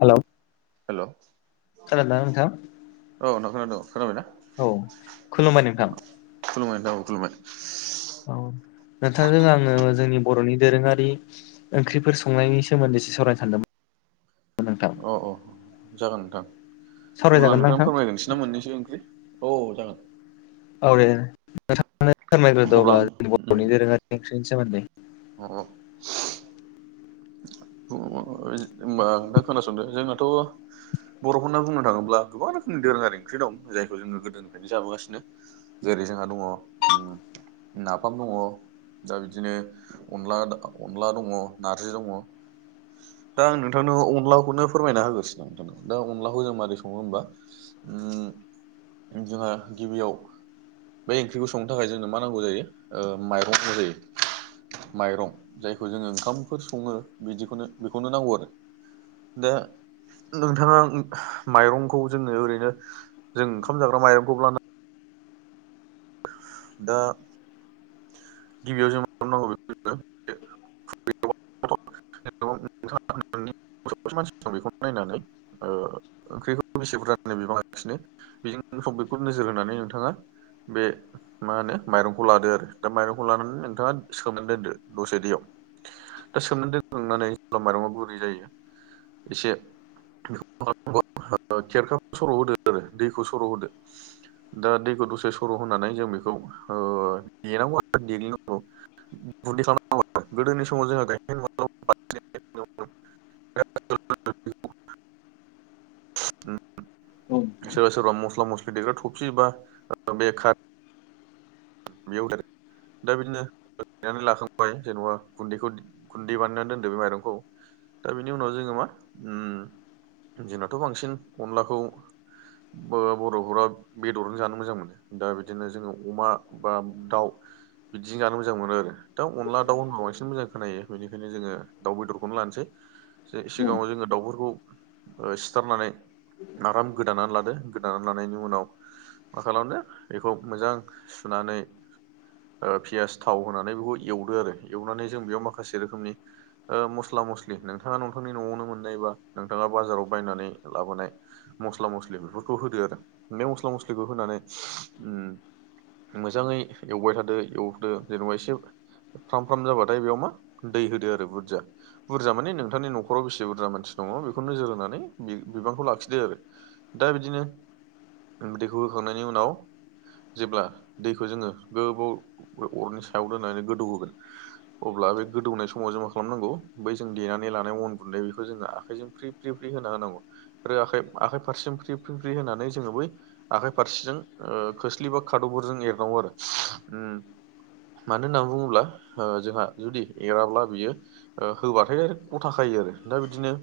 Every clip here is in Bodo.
हेलौ हेल' खोनादोंना नोंथां? औ नोंथां खोनादों खोनाबाय ना औ खुलुमबाय नोंथां खुलुमबाय नोंथां औ खुलुमबाय औ नोंथांजों आङो जोंनि बरनि दोरोङारि ओंख्रिफोर संनायनि सोमोन्दैसो सावरायनो सानदोंमोन नोंथां अ अ जागोन नोंथां अब्ला सावरायजागोन ना नोंथां फोरमायग्रोनोसै ना मोननैसो ओंख्रि औ जागोन औ दे नोंथांआनो फोरमायग्रोदो अब्ला आं जोंनि उम बरनि दोरोङारि ओंख्रिनि सोमोन्दै अ अ अ नोंथाङा खोनासंदो जोंनाथ बर'फोरना बुंनो थाङोब्ला गोबां रोखोमनि दोरोङारि ओंख्रि दं जायखौ जोङो गोदोनिफ्रायनो जाबोगासिनो। जेरै जोंहा दङ। नाफाम दङ दा बिदिनो अनला अनला दङ नारजि दङ। दा आं नोंथांनो अनलाखौनो फोरमायना [unintelligible] आं नोंथांनो दा अनलाखौ जों मारै सङो होमबा ओ जोंहा गिबियाव बे ओंख्रिखौ संनो थाखाय जोंनो मा नांगौ जायो माइरं नांगौ जायो। माइरं जायखौ जोङो ओंखामफोर सङो बिदिखौनो बेखौनो नांगौ आरो। दा नोंथाङा माइरंखौ जोङो ओरैनो जों ओंखाम जाग्रा माइरंखौ दा। गिबियाव जों मा खालामनांगौ बे। [inaudible] मानसि दं बेखौ नायनानै ओ ओंख्रिखौ बेसे बुरजानो बिबां लासिनो बेजों समपिखौ नोजोर होनानै नोंथाङा बे। मा होनो माइरंखौ लादो आरो दा माइरंखौ लानानै नोंथाङा सोमनानै दोनदो दसे दैयाव। दा सोमनानै दोनखांनानै जेब्ला माइरंआ गुरै जायो एसे। बेखौ मा खेरखाखौ सर' होदो आरो दैखौ सर' होदो। दा दैखौ दसे सर' होनानै जों बेखौ ओ देनांगौ आरो देग्लिनांगौ। गुन्दै खालामनांगौ गोदोनि समाव जोंहा सोरबा सोरबा मस्ला मस्लि देग्रा थफिबा बेखार बेउदार दा बिदिनो नानै लाखांबाय जेन'बा गुन्दैखौ गुन्दै बानायनानै दोनदो बे माइरंखौ। दा बेनि उनाव जोङो मा ओ जोंनाथ' बांसिन अनलाखौ [unintelligible] बर'फोरा बेदरनो जानो मोजां मोनो दा बिदिनो जोङो अमा बा दाउ बिदि जानो मोजां मोनो आरो। दा अनला दाउ होनबा बांसिन मोजां खोनायो बेनिखायनो जोङो दाउ बेदरखौनो लानसै। जे सिगाङाव जोङो दाउफोरखौ ओ सिथारनानै। आराम गोदानानै लादो गोदानानै लानायनि उनाव मा खालामदो बेखौ मोजां। सुनानै ओ पियास थाव होनानै बेखौ एवदो आरो एवनानै जों बेयाव माखासे रोखोमनि ओ मस्ला मस्लि नोंथाङा नोंथांनि न'आवनो मोननायबा नोंथाङा बाजाराव बायनानै लाबोनाय। मस्ला मस्लि बेफोरखौ होदो आरो बे मस्ला मस्लिखौ होनानै उम मोजाङै एवबाय थादो एवदो जेनेबा एसे। फ्राम फ्राम जाबाथाय बेयाव मा दै होदो आरो बुरजा। बुरजा माने नोंथांनि न'खराव बेसे बुरजा मानसि दङ बेखौ नोजोर होनानै बिबांखौ लाखिदो आरो दा बिदिनो दैखौ होखांनायनि उनाव जेब्ला दैखौ जोङो गोबाव अरनि सायाव दोननानै गोदौ होगोन। अब्ला बे गोदौनाय समाव जों मा खालामनांगौ बै जों देनानै लानाय अन गुन्दै बेखौ जोङो आखाइजों फ्रि। फ्रि फ्रि होना होनांगौ आरो आखाइ आखाइ फारसेजों फ्रि फ्रि होनानै जोङो बै। आखाइ फारसेजों ओ खोस्लि बा खादौफोरजों एरनांगौ आरो उम। मानो होननानै बुङोब्ला ओ जोंहा जुदि एराब्ला बियो ओ होबाथाय आरो गथा खायो आरो दा बिदिनो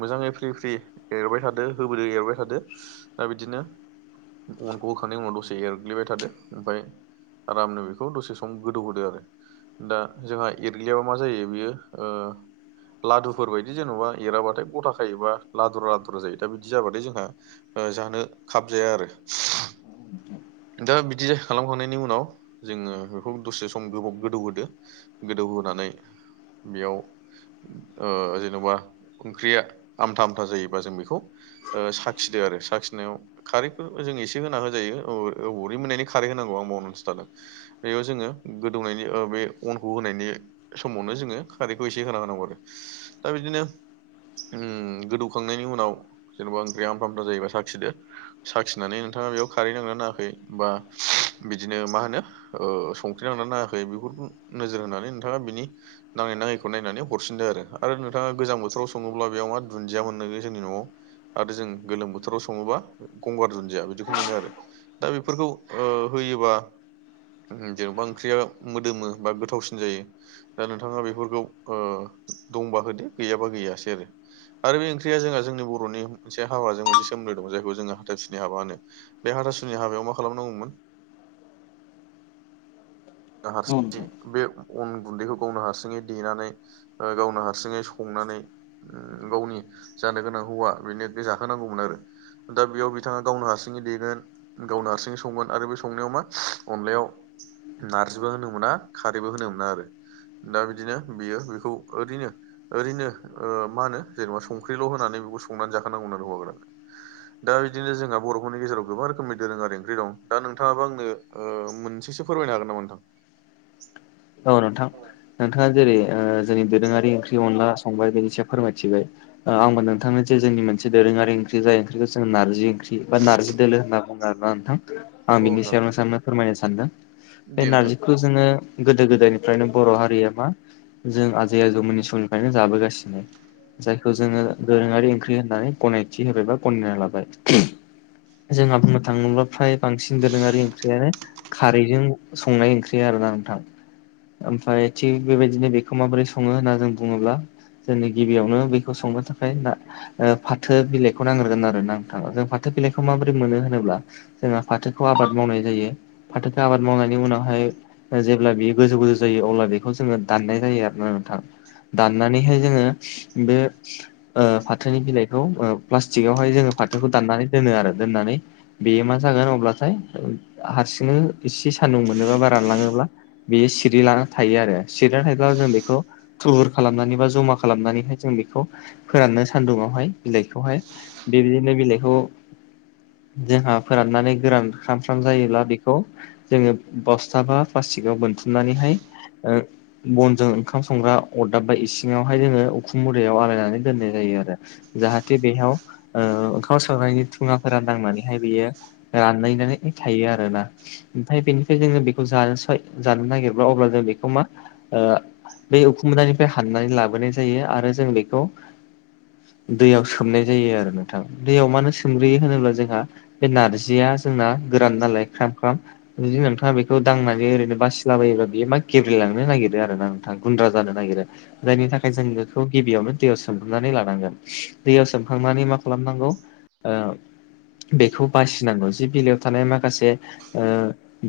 मोजाङै फ्रि फ्रि एरबाय थादो होबोदो एरबाय थादो दा बिदिनो अनखौ होखांनायनि उनाव दसे एरग्लिबाय थादो। ओमफाय आरामनो बेखौ दसे सम गोदौहोदो आरो। दा जोंहा एरग्लियाबा मा जायो बेयो ओ लादुफोर बायदि जेन'बा एराबाथाय गथा खायोबा लादुरा लादुरा जायो दा बिदि जाबाथाय जोंहा ओ जानो खाब जाया आरो। नोथ दा बिदि खालामखांनायनि उनाव जोङो बेखौ दसे सम गोबाव गोदौ होदो। गोदौहोनानै बेयाव ओ जेन'बा ओंख्रिया आमथा आमथा जायोबा जों बेखौ ओ साखिदो आरो साखिनायाव खारैखौ जों एसे होना होजायो औ [unintelligible] मोननायनि खारै होनांगौ आं बावनानैसो थादों बेयाव जोङो गोदौनायनि ओ बे अनखौ होनायनि समावनो जोङो खारैखौ एसे होना होनांगौ आरो दा बिदिनो उम गोदौखांनायनि उनाव जेन'बा ओंख्रिया आमथ आमथा जायोबा साखिदो। साखिनानै नोंथाङा बेयाव खारै नांना नाङाखै बा बिदिनो मा होनो ओ संख्रि नादोंना नाङाखै बेफोरखौ नोजोर होनानै नोंथाङा बिनि नाङै नाङैखौ नायनानै हरफिनदो आरो नोंथाङा गोजां बोथोराव सङोब्ला बेयाव मा दुन्दिया मोनो जोंनि न'आव आरो जों गोलोम बोथोराव सङोबा गंगार दुन्दिया बिदिखौ मोनो आरो दा बेफोरखौ ओ होयोबा जेन'बा ओंख्रिया मोदोमो बा गोथावसिन जायो दा नोंथाङा बेफोरखौ ओ दंबा होदो गैयाबा गैयासै आरो आरो बे ओंख्रिया जोंहा जोंनि बर'नि मोनसे हाबाजोंसे सोमोन्दो दं जायखौ जोङो हाथाइ सुनि हाबा होनो बे हाथासुनि हाबायाव मा खालामनांगौमोन [unintelligible] बे अन गुन्दैखौ गावनो हारसिङै देनानै गावनो ओ हारसिङै संनानै गावनि जानो गोनां हौवा बेनो जाहोनांगौमोन आरो दा बेयाव बिथाङा गावनो हारसिङै देगोन गावनो हारसिङै संगोन आरो बे संनायाव मा अनलायाव नारजिबो होनो मोना खारैबो होनो मोना आरो दा बिदिनो बियो बेखौ ओरैनो ओरैनो ओ मा होनो जेनेबा संख्रिल' होनानै बेखौ संनानै जाखानांगौ आरो हौवाफोरा दा बिदिनो जोंहा बर'फोरनि गेजेराव गोबां रोखोमनि दोरोङारि ओंख्रि दं दा नोंथाङाबो आंनो ओ मोनसेसो फोरमायनो हागोन नामा नोंथां औ नोंथां नोंथाङा जेरै ओ जोंनि दोरोङारि ओंख्रि अनला संबाय बिनि सायाव फोरमायथिबाय ओ आंबो नोंथांनि जोंनि मोनसे दोरोङारि ओंख्रि जाय ओंख्रिखौ जों नारजि ओंख्रि बा नारजि दोलो होनना बुङो आरोना नों थां आं औ बिनि नोंथां सायावनो नोंथांनो फोरमायनो सानदों बे दे नोंथां नारजिखौ जोङो गोदो गोदायनिफ्रायनो बर' हारिया मा जों आजै आजौमोननि समनिफ्रायनो जाबोगासिनो जायखौ जोङो दोरोङारि ओंख्रि होननानै गनायथि होबाय बा गनायना लाबाय जोंहा बुंनो थाङोब्ला फ्राय बांसिन दोरोङारि ओंख्रियानो खारैजों संनाय ओंख्रि आरोना नोंथां ओमफ्राय थिग बेबायदिनो बेखौ माबोरै सङो होनना जों बुङोब्ला जोंनि गिबियावनो बेखौ संनो थाखाय दा ओ फाथो बिलाइखौ नांग्रोगोन आरो ना नोंथां जों फाथो बिलाइखौ माबोरै मोनो होनोब्ला जोंहा फाथोखौ आबाद मावनाय जायो फाथोखौ आबाद मावनायनि उनावहाय जे ब्ला बेयो गोजौ गोजौ जायो अब्ला बेखौ जोङो दाननाय जायो आरोना नोंथां दानना नैहाय जोङो बे ओ फाथोनि बिलाइखौ प्लास्टिकआवहाय जोङो फाथोखौ दाननानै दोनो आरो दोननानै बेयो मा जागोन अब्लाथाय हारसिंनो एसे सान्दुं मोनोबा बा रानलाङोब्ला बेयो सिरि लाना थायो आरो सिरिनानै थायोब्ला जों बेखौ थुबुर खालामनानै बा जमा खालामनानैहाय जों बेखौ फोराननो सान्दुंआवहाय बिलाइखौहाय बेबायदिनो बिलाइखौ जोंहा फोराननानै गोरान ख्राम ख्राम जायोब्ला बेखौ जोङो बस्था बा प्लास्टिकआव बोनथुमनानैहाय ओ बनजों ओंखाम संग्रा अरदाब बा इसिङावहाय जोङो उखुम मुदायाव आलायनानै दोननाय जायो आरो जाहाथे बेयाव ओ ओंखाम संनायनि थुङाफोरा नांनानैहाय बेयो रानलायनानै थायो आरोना ओमफ्राय बेनिफ्राय जोङो बेखौ जानो सय जानो नागिरब्ला अब्ला जों बेखौ मा बे उखुम मुदानिफ्राय हाननानै लाबोनाय जायो आरो जों बेखौ दैयाव सोमनाय जायो आरो नोंथां दैयाव मानो सोमग्रोयो होनोब्ला जोंहा बे नारजिया जोंना गोरान नालाय ख्राम ख्राम जुदि नोंथाङा बेखौ दांनानै ओरैनो बयनिबो बिमान गेब्रेलांनो नागिरो आरो ना नोंथां गुन्द्रा जानो नागिरो जायनि थाखाय जों बेखौ गिबियावनो दैयाव सोमनानै लानांगोन दैयाव सोमखांनानै मा खालामनांगौ ओ बेखौ बासिनांगौ जि बिलाइयाव थानाय माखासे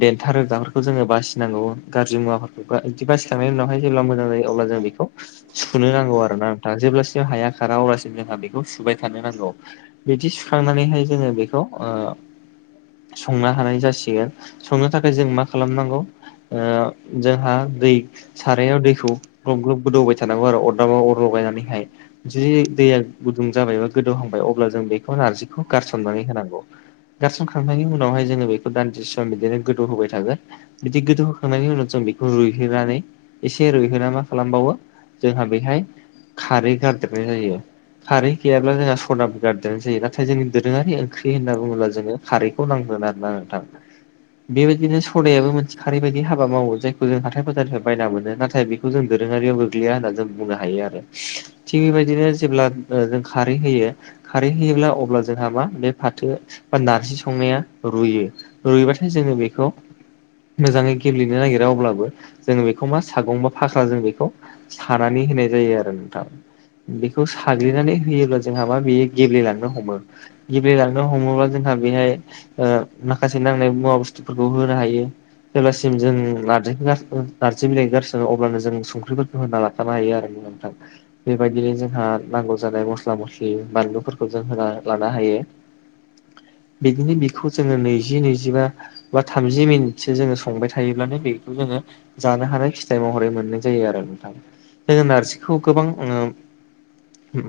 देन्था रोदाफोरखौ जोङो बासि फिनांगौ गाज्रि मुवाफोरखौ बिदि बासिखांनायनि उनावाय जेब्ला मोजां जायो अब्ला जों बेखौ सुनो नांगौ आरो ना नोंथाङा जेब्लासिम हाया खारा जोंहा बेखौ सुबाय थानो नांगौ। बिदि सुखांनानैहाय जोङो बेखौ संनो हानाय जासिगोन संनो थाखाय जों मा खालामनांगौ ओ जोंहा दै सारायाव दैखौ ग्लब ग्लब गोदौबाय थानांगौ आरो अरदाबा अर लगायनानैहाय जुदि दैया गुदुं जाबाय बा गोदौहांबाय अब्ला जों बेखौ नारजिखौ गारसननानै होनांगौ। गारसनखांनायनि उनावहाय जोङो बेखौ दान्दि सम बिदिनो गोदौ होबाय थागोन। बिदि गोदौ होखांनायनि उनाव जों बेखौ रुइहोनानै एसे रुइहोना मा खालामबावो जोंहा बेैहाय खारै गारदेरनाय जायो। खारै गैयाब्ला जोंहा सदाबो गारदेरनाय जायो। नाथाय जोंनि दोरोङारि ओंख्रि होनना बुङोब्ला जों खारैखौ नांगोन आरोना नोंथां। बेबायदिनो सदायाबो मोनसे खारै बायदि हाबा मावो जायखौ जों हाथाय बाजारनिफ्राय बायना मोनो नाथाय बेखौ जों दोरोङारियाव गोग्लैया होननानै जों बुंनो हायो आरो। थिग बेबायदिनो जेब्ला जों खारै होयो खारै होयोब्ला अब्ला जोंहा मा बे फाथो बा नारजि संनाया रुयो रुइबाथाय जोङो बेखौ मोजाङै गेब्लेनो नागिरा अब्लाबो जोङो बेखौ मा सागं बा फाख्रा जों बेखौ सानानै होनाय जायो आरो नोंथां। बेखौ साग्लिनानै होयोब्ला जोंहा मा बेयो गेब्लेलांनो हमो गेब्लेलांनो हमोब्ला जोंहा बेहाय ओ माखासे नांनाय मुवा बुस्थुफोरखौ होनो हायो। जेब्लासिम जों नारजि नारजि बिलाइ गारसोङो अब्लानो जों संख्रिफोरखौ होनना लाखानो हायो आरो‌। नोंथां। बेबायदिनो जोंहा नांगौ जानाय मस्ला मस्लि बानलुफोरखौ जों होना लानो हायो। बिदिनो बिखौ जोङो नैजि नैजिबा बा थामजि मिनिट एसे जोङो संबाय थायोब्लानो बेखौ जोङो जानो हानाय फिथाइ महरै मोननाय जायो आरो नोंथां। जोङो नारजिखौ गोबां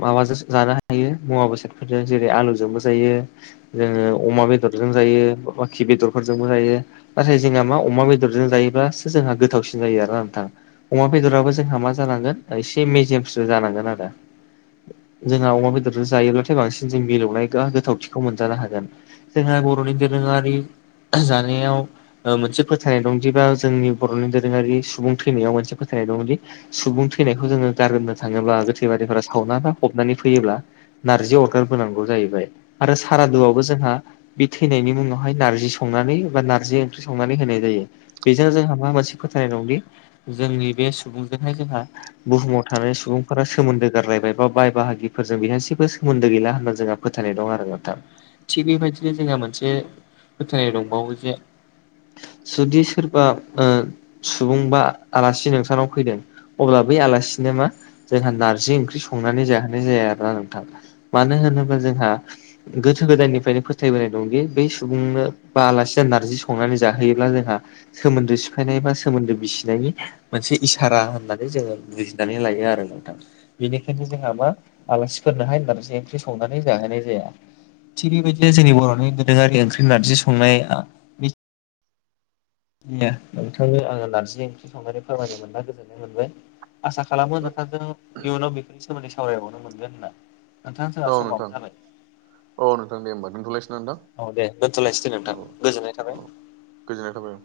माबाजों जानो हायो मुवा बेसादफोरजों जेरै आलुजोंबो जायो। जोङो अमा बेदरजों जायो बाखि बेदरफोरजोंबो जायो। नाथाय जोंहा मा अमा बेदरजों जायोब्लासो जोंहा गोथावसिन जायो आर ना नोंथां। अमा बेदराबो जोंहा मा जानांगोन एसे मेजेमसो जानांगोन आरो। जोंहा अमा बेदरजों जायोब्लाथाय बांसिन जों मिलौनाय गोथावथिखौ मोनजानो हागोन। जोंहा बर'नि दोरोङारि जानायाव मोनसे फोथायनाय दंदि बा जोंनि बर'नि दोरोङारि सुबुं थैनायाव मोनसे फोथायनाय दंङोदि सुबुं थैनायखौ जोङो गारगोननो थाङोब्ला गोथै बारिफोरा सावना बा फबनानै फैयोब्ला नार्जि अरगार बोनांगौ जाहैबाय आरो सारादुआवबो जोंहा बे थैनायनि उनावहाय नारजि संनानै बा नारजि ओंख्रि संनानै होनाय जायो। बेजोंनो जोंहा मा मोनसे फोथायानाय दंदि जोंनि बे सुबुंजोंहाय जोंहा बुहुमाव थानाय सुबुंफोरा सोमोन्दो गारलायबाय बा बाय बाहागिफोरजों बिहा एसेबो सोमोन्दो गैला होनना जोंहा फोथायनाय दं आरो नोंथां थिग बेबायदिनो जोंहा मोनसे फोथायनाय दंबावो जे जुदि सोरबा ओ सुबुं बा आलासि नोंसोराव फैदों अब्ला बै आलासिनो मा जोंहा नारजि ओंख्रि संनानै जाहोनाय जाया आरोना नोंथां। मानो होनोब्ला जोंहा गोथो गोदाननिफ्रायनो फोथायबोनाय दंदि बेै सुबुंनो बा आलासिया नारजि संनानै जाहोयोब्ला जोंहा सोमोन्दो सिफायनाय बा सोमोन्दो बिसिनायनि मोनसे इसारा होननानै जोङो बुजिनानै लायो आरो नोंथां। बेनिखायनो जोंहा मा आलासिफोरनोहाय नरजि ओंख्रि संनानै जाहोनाय जाया। थिग बेबायदिनो जोंनि बर'नि दोरोङारि ओंख्रि नारजि संनाया नोंथांनो आङो नारजि ओंख्रि संनानै फोरमायनो मोनना गोजोननाय मोनबाय। आसा खालामो नोंथांजों इयुनाव बेफोरनि सोमोन्दै सावरायबावनो मोनगोन होनना नोंथां जोंहा औ समाब नोंथां जाबाय। औ नोंथां दे होमबा दोनथ'लायसिनो औ दे दोनथ'लायसै दे नोंथां नोंथां औ गोजोननाय थाबाय औ। गोजोन्नाय थाबाय।